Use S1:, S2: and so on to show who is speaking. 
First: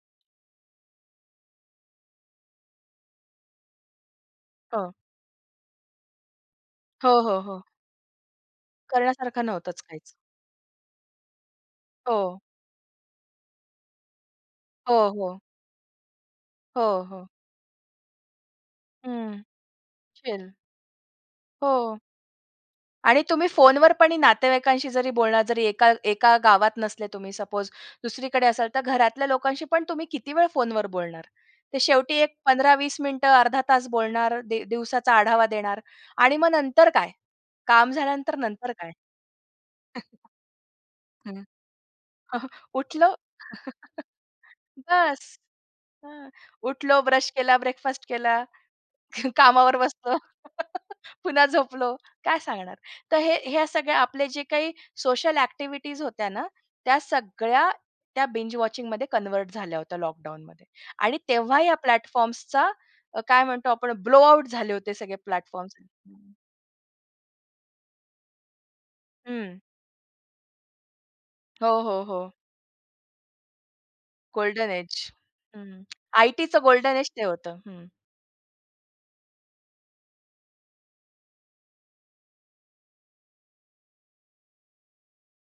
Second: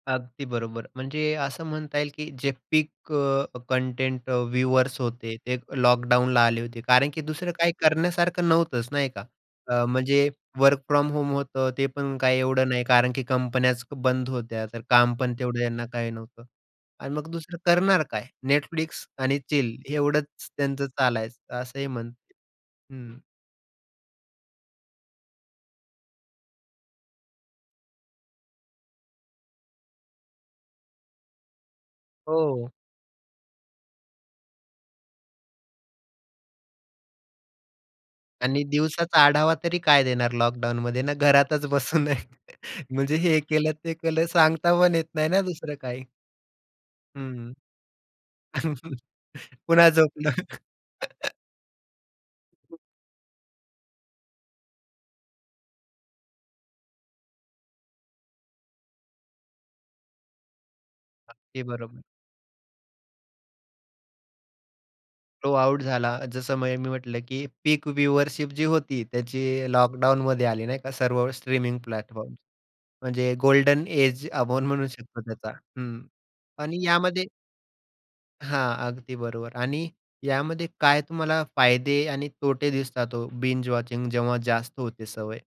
S1: अगदी बरोबर. म्हणजे असं म्हणता येईल, की जे पीक अ, कंटेंट अ,
S2: हो.
S1: व्यूअर्स होते, ते लॉकडाऊनला आले होते.
S2: हो,
S1: कारण की
S2: हो,
S1: दुसरं
S2: हो.
S1: काही करण्यासारखं नव्हतंच नाही का?
S2: करण्यासारखं नव्हतंच
S1: अ,
S2: काहीच.
S1: म्हणजे वर्क फ्रॉम होम होतं. ते पण काही
S2: हो.
S1: एवढं नाही, कारण की कंपन्याच बंद होत्या. तर
S2: हो,
S1: काम पण
S2: हो.
S1: तेवढं यांना काही नव्हतं
S2: हो,
S1: आणि
S2: हो.
S1: मग दुसरं करणार काय? Netflix आणि
S2: हं.
S1: चिल एवढंच
S2: चिल.
S1: त्यांचं चालायचं असंही
S2: हो.
S1: म्हणत हं.
S2: आणि तुम्ही फोनवर पणी नातेवाईकांशी जरी बोलणार जरी एका एका गावात नसले तुम्ही सपोज, दुसरीकडे असाल, तर घरातल्या लोकांशी पण तुम्ही किती वेळ फोनवर बोलणार? ते शेवटी एक
S1: हो.
S2: 15-20 मिनिटं, अर्धा तास बोलणार, दि दिवसाचा आढावा देणार आणि मग नंतर काय? काम झाल्यानंतर,
S1: आणि
S2: नंतर काय?
S1: दिवसाचा आढावा तरी काय देणार लॉकडाउनमध्ये ना,
S2: हं.
S1: घरातच बसून आहे.
S2: उठलो.
S1: म्हणजे हे केलं, ते केलं, सांगता पण येत नाही
S2: बस.
S1: ना, दुसरं काही.
S2: हां. उठलो, ब्रश
S1: हं.
S2: केला, ब्रेकफास्ट केला, कामावर
S1: पुन्हा
S2: बसलो.
S1: झोपणार.
S2: पुन्हा झोपलो. काय सांगणार? तर हे हे सगळे आपले जे काही सोशल ॲक्टिव्हिटीज होत्या ना, त्या सगळ्या त्या बिंज वॉचिंगमध्ये कन्व्हर्ट झाल्या होत्या लॉकडाउनमध्ये. आणि तेव्हा
S1: अगदी
S2: या
S1: बरोबर.
S2: प्लॅटफॉर्म्सचा अ, काय म्हणतो आपण ब्लो आउट झाले होते सगळे
S1: ब्लो
S2: प्लॅटफॉर्म्स
S1: आउट झाला. जसं म मी म्हटलं, की पीक व्ह्यूअशिप जी होती,
S2: हं.
S1: त्याची लॉकडाउनमध्ये आली नाही का, सर्व स्ट्रीमिंग
S2: हो, हो, हो.
S1: प्लॅटफॉर्म्स. म्हणजे गोल्डन एज आपण
S2: गोल्डन
S1: म्हणू
S2: एज.
S1: शकतो त्याचा.
S2: हं.
S1: हं.
S2: आयटीचं
S1: आणि
S2: गोल्डन एज ते
S1: यामध्ये
S2: होतं. हं.
S1: हां. अगदी बरोबर. आणि यामध्ये काय तुम्हाला फायदे आणि तोटे दिसतात हो, बिंज वॉचिंग जेव्हा जास्त होते सवय?